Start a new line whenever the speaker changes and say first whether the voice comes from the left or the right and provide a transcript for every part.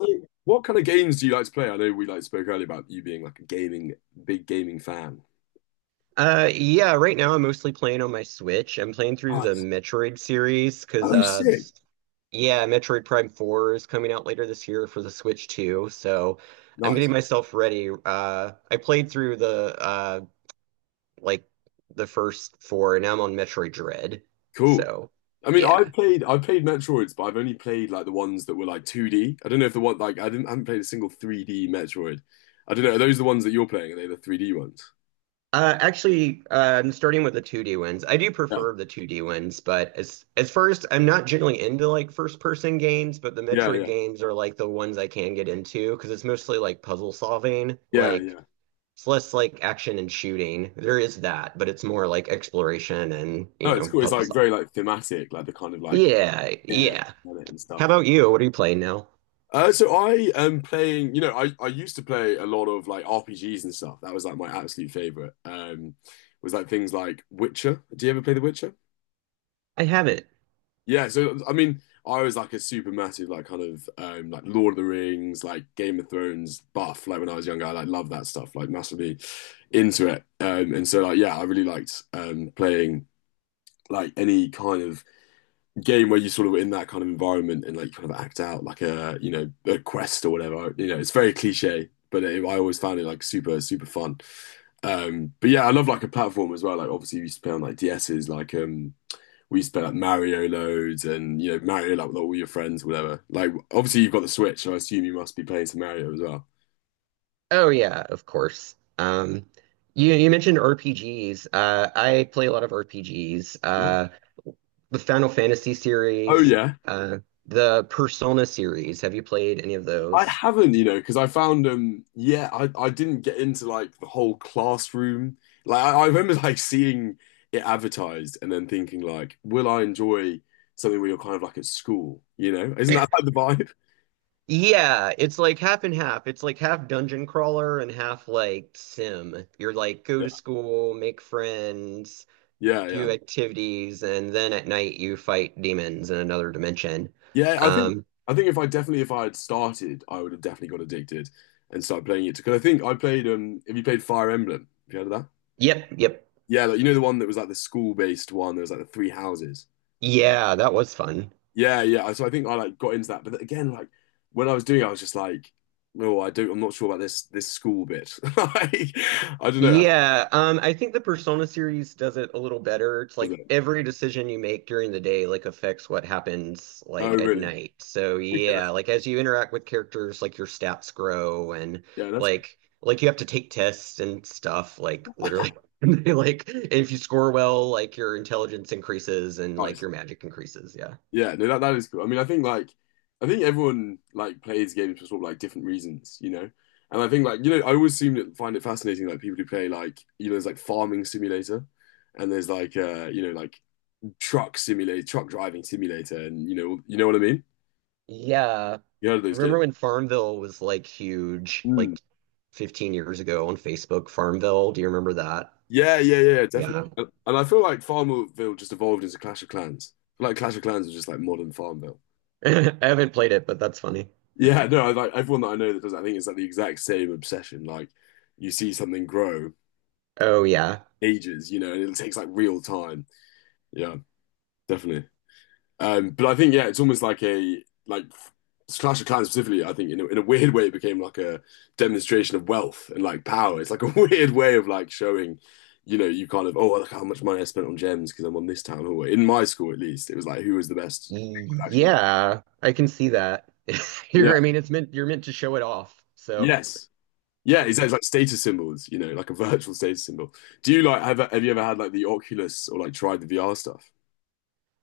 left: So, what kind of games do you like to play? I know we spoke earlier about you being like a gaming, big gaming fan.
right: Yeah, right now I'm mostly playing on my Switch. I'm playing through the
left: Nice.
right: Metroid series because
left: Oh,
right: uh,
left: sick.
right: this, yeah, Metroid Prime 4 is coming out later this year for the Switch too. So I'm
left: Nice.
right: getting myself ready. I played through the like the first four, and now I'm on Metroid Dread.
left: Cool.
right: So
left: I mean,
right: yeah.
left: I've played Metroids, but I've only played like the ones that were like 2D. I don't know if the one like I haven't played a single 3D Metroid. I don't know. Are those the ones that you're playing? Are they the 3D ones?
right: Actually, I'm starting with the 2D ones. I do
left: Yeah.
right: prefer the 2D ones, but as first, I'm not generally into like first person games, but the
left: Yeah,
right: Metroid
left: yeah.
right: games are like the ones I can get into because it's mostly like puzzle solving.
left: Yeah,
right: Like
left: yeah.
right: it's less like action and shooting. There is that, but it's more like exploration and
left: No, it's cool. It's
right: puzzle
left: like
right: solving.
left: very like thematic, like the kind of like
right: Yeah,
left: yeah
right: yeah.
left: and stuff.
right: How about you? What are you playing now?
left: So I am playing, I used to play a lot of like RPGs and stuff. That was like my absolute favorite. Was like things like Witcher. Do you ever play The Witcher?
right: I haven't.
left: Yeah. So I mean, I was like a super massive like kind of like Lord of the Rings, like Game of Thrones buff. Like when I was younger, I like loved that stuff, like massively into it. And so like yeah, I really liked playing like any kind of game where you sort of in that kind of environment and like kind of act out like a a quest or whatever. It's very cliche, but it, I always found it like super super fun. But yeah, I love like a platform as well. Like obviously we used to play on like DSs, like we used to play like Mario loads and Mario like with all your friends, whatever. Like obviously you've got the Switch, so I assume you must be playing some Mario as well.
right: Oh yeah, of course. You mentioned RPGs. I play a lot of RPGs.
left: Ooh.
right: The Final Fantasy
left: Oh
right: series,
left: yeah.
right: uh, the Persona series. Have you played any of
left: I
right: those?
left: haven't, because I found yeah, I didn't get into like the whole classroom. Like I remember like seeing it advertised and then thinking like, will I enjoy something where you're kind of like at school, you know? Isn't that like the vibe?
right: Yeah, it's like half and half. It's like half dungeon crawler and half like sim. You're like go to school, make friends,
left: Yeah, yeah, yeah.
right: do activities, and then at night you fight demons in another dimension.
left: Yeah,
right: Um,
left: I think if I definitely if I had started, I would have definitely got addicted and started playing it because I think I played have you played Fire Emblem? Have you heard of that?
right: yep, yep.
left: Yeah, like, you know the one that was like the school-based one, there was like the three houses.
right: Yeah, that was fun.
left: Yeah, yeah. So I think I like got into that, but again, like when I was doing it, I was just like, no, I do. I'm not sure about this school bit. Like, I don't know. That
right: Yeah, I think the Persona series does it a little better. It's
left: was
right: like
left: it.
right: every decision you make during the day like affects what happens
left: Oh,
right: like at
left: really?
right: night. So
left: Okay, that's-
right: yeah, like as you interact with characters, like your stats grow and
left: yeah, that's
right: like you have to take tests and stuff, like literally. And they, like if you score well, like your intelligence increases and like
left: nice.
right: your magic increases. Yeah.
left: Yeah, no, that that is cool. I mean, I think everyone like plays games for sort of like different reasons, you know. And I think like I always seem to find it fascinating like people who play like there's like farming simulator, and there's like like truck simulator, truck driving simulator, and you know what I mean?
right: Yeah.
left: You heard of those games?
right: Remember when Farmville was like huge,
left: Hmm.
right: like 15 years ago on Facebook, Farmville? Do you remember that?
left: Yeah, yeah, yeah,
right: Yeah.
left: definitely. And I feel like Farmville just evolved into Clash of Clans. Like Clash of Clans is just like modern Farmville.
right: I haven't played it, but that's funny.
left: Yeah, no, I, like everyone that I know that does that, I think it's like the exact same obsession. Like you see something grow
right: Oh yeah.
left: ages, you know, and it takes like real time. Yeah, definitely. But I think yeah, it's almost like a like Clash of Clans specifically. I think in a weird way, it became like a demonstration of wealth and like power. It's like a weird way of like showing, you know, you kind of oh look how much money I spent on gems because I'm on this town hall. In my school, at least, it was like who was the best. Actually,
right: Yeah, I can see that.
left: yeah,
right: You're, I mean, it's meant you're meant to show it off. So,
left: yes, yeah, exactly. It's like status symbols, you know, like a virtual status symbol. Do you like have you ever had like the Oculus or like tried the VR stuff?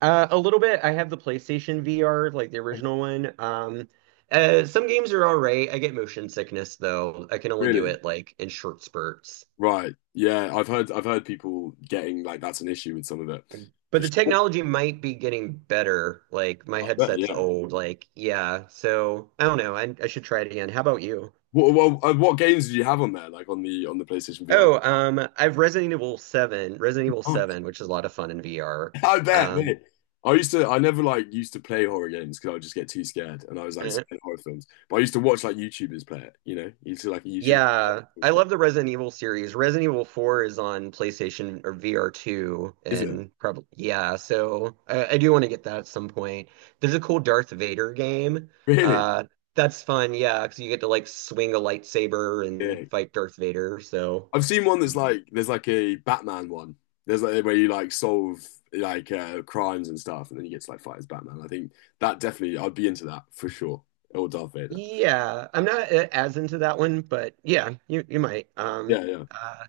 right: a little bit. I have the PlayStation VR, like the original one. Some games are all right. I get motion sickness though. I can only do
left: Really?
right: it like in short spurts.
left: Right. Yeah, I've heard people getting like that's an issue with some of it.
right: But
left: For
right: the
left: sure.
right: technology might be getting better. Like my
left: I bet,
right: headset's
left: yeah.
right: old. Like yeah. So I don't know. I should try it again. How about you?
left: What games did you have on there? Like on the PlayStation VR?
right: Oh, I've Resident Evil 7, Resident Evil
left: Nice.
right: 7, which is a lot of fun in VR.
left: I bet,
right: Um,
left: mate. I never like used to play horror games because I would just get too scared and I was like
right: eh,
left: scared of horror films. But I used to watch like YouTubers play it, you know? You used to like a YouTuber.
right: yeah, I love the Resident Evil series. Resident Evil 4 is on PlayStation or VR 2,
left: Is it?
right: and probably, yeah, so I do want to get that at some point. There's a cool Darth Vader game.
left: Really?
right: Uh, that's fun, yeah, because you get to like swing a lightsaber
left: Yeah.
right: and fight Darth Vader. So,
left: I've seen one that's like there's like a Batman one. There's like where you like solve like crimes and stuff, and then you get to like fight as Batman. I think that definitely I'd be into that for sure. Or Darth Vader.
right: yeah, I'm not as into that one, but yeah, you might.
left: Yeah, yeah.
right: Uh,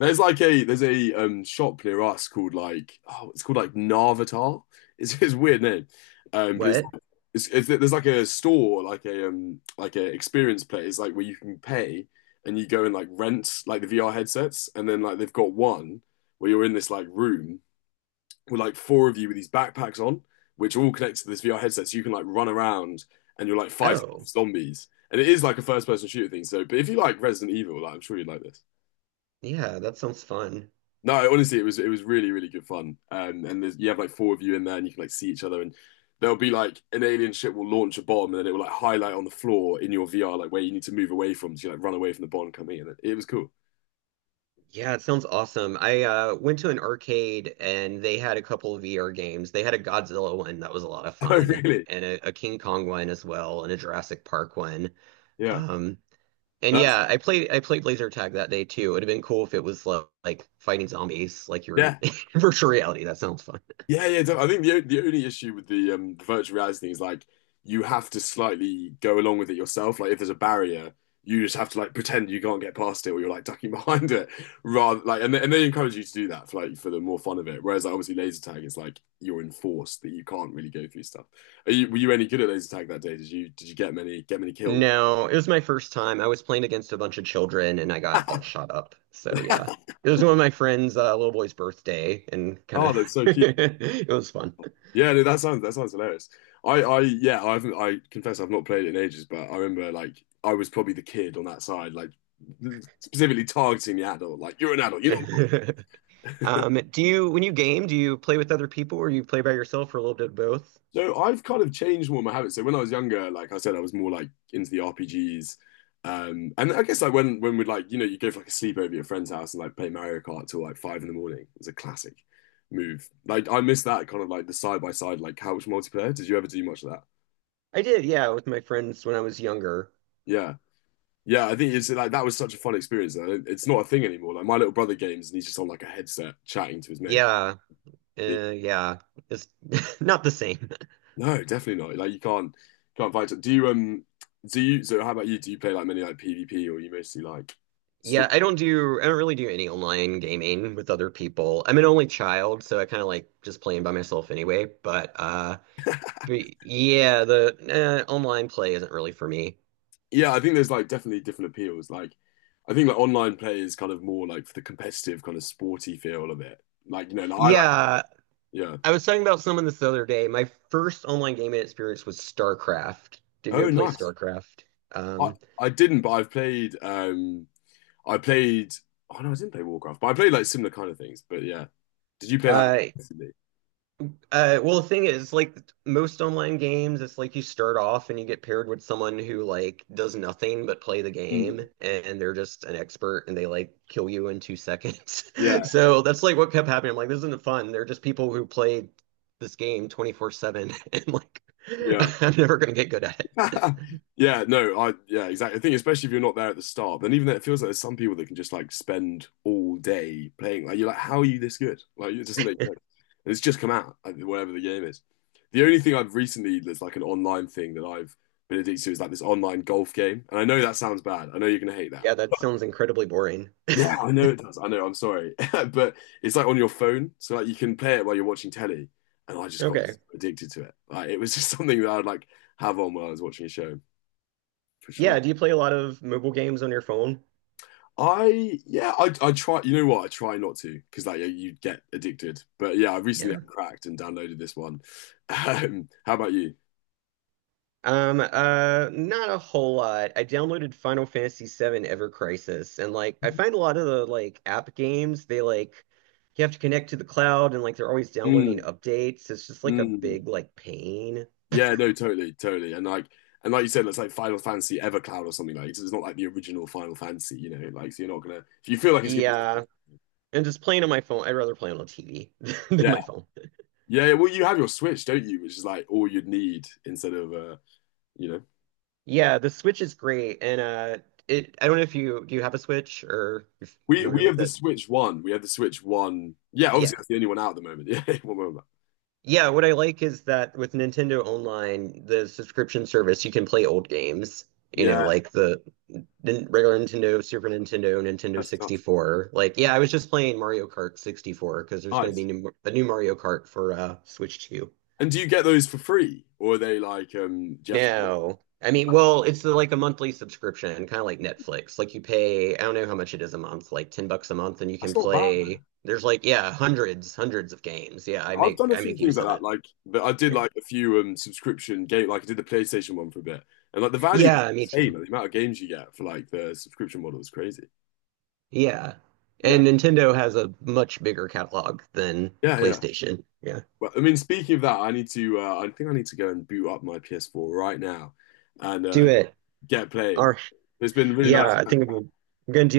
left: There's like a there's a shop near us called like oh it's called like Narvatar. It's a weird name, but it's
right: what?
left: like, it's there's like a store like a experience place like where you can pay and you go and like rent like the VR headsets and then like they've got one where you're in this like room were like four of you with these backpacks on, which are all connected to this VR headset, so you can like run around and you're like fighting off
right: Oh,
left: zombies. And it is like a first person shooter thing. So, but if you like Resident Evil, like I'm sure you'd like this.
right: yeah, that sounds fun.
left: No, honestly, it was really really good fun. And there's, you have like four of you in there, and you can like see each other. And there'll be like an alien ship will launch a bomb, and then it will like highlight on the floor in your VR like where you need to move away from, so you like run away from the bomb coming in. It was cool.
right: Yeah, it sounds awesome. I went to an arcade and they had a couple of VR games. They had a Godzilla one that was a lot of
left: Oh,
right: fun,
left: really?
right: and a King Kong one as well, and a Jurassic Park one.
left: Yeah.
right: Um, and
left: That's
right: yeah, I played laser tag that day too. It would have been cool if it was like fighting zombies, like your
left: yeah.
right: virtual reality. That sounds fun.
left: Yeah, yeah. I think the only issue with the virtual reality thing is like you have to slightly go along with it yourself. Like if there's a barrier, you just have to like pretend you can't get past it, or you're like ducking behind it, rather like and they encourage you to do that for like for the more fun of it. Whereas like obviously laser tag is like you're enforced that you can't really go through stuff. Were you any good at laser tag that day? Did you get many kills?
right: No, it was my first time. I was playing against a bunch of children and I got all shot up. So yeah. It was one of my friend's little boy's birthday and kind
left: Oh,
right: of
left: that's so cute.
right: it was fun.
left: Yeah, no, that sounds hilarious. Yeah, I haven't. I confess, I've not played it in ages, but I remember like I was probably the kid on that side, like specifically targeting the adult. Like you're an adult, you're not.
right: Do you when you game, do you play with other people or you play by yourself or a little bit of both?
left: So I've kind of changed more of my habits. So when I was younger, like I said, I was more like into the RPGs, and I guess like when we'd like you go for like a sleepover at your friend's house and like play Mario Kart till like 5 in the morning. It was a classic move. Like I miss that kind of like the side by side like couch multiplayer. Did you ever do much of that?
right: I did, yeah, with my friends when I was younger.
left: Yeah. Yeah, I think it's like that was such a fun experience. I don't- It's not a thing anymore. Like my little brother games, and he's just on like a headset chatting to his mate.
right: Yeah.
left: But-
right: Yeah. It's not the same.
left: No, definitely not. Like you can't fight. Do you so how about you? Do you play like many like PvP or you mostly like
right: Yeah,
left: stalk?
right: I don't really do any online gaming with other people. I'm an only child, so I kind of like just playing by myself anyway, but But yeah, the online play isn't really for me.
left: Yeah, I think there's like definitely different appeals. Like I think like online play is kind of more like for the competitive kind of sporty feel of it. Like you know, like, I like
right: Yeah,
left: yeah.
right: I was talking about someone this other day. My first online gaming experience was StarCraft. Did you ever
left: Oh,
right: play
left: nice.
right: StarCraft?
left: I
right: Um,
left: I didn't, but I've played I played. Oh no, I didn't play Warcraft, but I played like similar kind of things. But yeah. Did you play that
right: uh,
left: recently?
right: Well, the thing is, like most online games, it's like you start off and you get paired with someone who like does nothing but play the
left: Mm.
right: game, and they're just an expert, and they like kill you in 2 seconds.
left: Yeah,
right: So that's like what kept happening. I'm like, this isn't fun. They're just people who played this game 24/7, and like
left: yeah,
right: I'm never gonna get good at it.
left: yeah. Yeah, no, I yeah, exactly. I think especially if you're not there at the start, then even though it feels like there's some people that can just like spend all day playing. Like you're like, how are you this good? Like it doesn't make sense. And it's just come out, like, whatever the game is. The only thing I've recently that's like an online thing that I've been addicted to is like this online golf game. And I know that sounds bad. I know you're gonna hate that.
right: Yeah, that sounds incredibly boring.
left: Yeah, I know it does. I know. I'm sorry, but it's like on your phone, so like you can play it while you're watching telly, and I just got so
right: Okay.
left: addicted to it. Like it was just something that I'd like have on while I was watching a show for sure.
right: Yeah, do you play a lot of mobile games on your phone?
left: I yeah, I try. You know what? I try not to because like you get addicted. But yeah, I recently
right: Yeah.
left: I cracked and downloaded this one. How about you?
right: Not a whole lot. I downloaded Final Fantasy VII Ever Crisis, and like I find a lot of the like app games, they like you have to connect to the cloud and like they're always downloading
left: Mm,
right: updates. It's just like a
left: mm.
right: big like pain.
left: Yeah, no, totally, totally. And like you said, it's like Final Fantasy Evercloud or something like. It's not like the original Final Fantasy, you know. Like so you're not gonna if you feel like it's gonna be.
right: Yeah. And just playing on my phone, I'd rather play on a TV than my phone.
left: Yeah, well, you have your Switch, don't you? Which is like all you'd need instead of you know.
right: Yeah, the Switch is great, and it I don't know if you do you have a Switch or you're
left: We
right: familiar
left: we have
right: with
left: the
right: it.
left: Switch One. We have the Switch One. Yeah, obviously
right: Yeah.
left: that's the only one out at the moment. Yeah, one moment.
right: Yeah, what I like is that with Nintendo Online, the subscription service, you can play old games, you know,
left: Yeah,
right: like the regular Nintendo, Super Nintendo, Nintendo
left: that's class.
right: 64. Like, yeah, I was just playing Mario Kart 64 because there's going to be
left: Nice.
right: a new Mario Kart for Switch 2.
left: And do you get those for free, or are they like Do you have to pay?
right: No. I mean, well, it's the, like a monthly subscription, kind of like Netflix. Like you pay, I don't know how much it is a month, like $10 a month and you
left: That's
right: can
left: not bad,
right: play
left: man.
right: there's like yeah, hundreds of games. Yeah, I
left: I've done
right: make
left: a
right: I
left: few
right: make
left: things
right: use
left: like
right: of
left: that.
right: it.
left: Like but I did
right: Yeah.
left: like a few subscription game. Like I did the PlayStation one for a bit, and like the value
right: Yeah, me
left: is insane.
right: too.
left: Like, the amount of games you get for like the subscription model is crazy.
right: Yeah.
left: Yeah,
right: And Nintendo has a much bigger catalog than
left: yeah, yeah.
right: PlayStation. Yeah.
left: Well, I mean, speaking of that, I need to. I think I need to go and boot up my PS4 right now and
right: Do it.
left: get playing.
right: Or
left: It's been really
right: yeah,
left: nice
right: I think I'm gonna do this.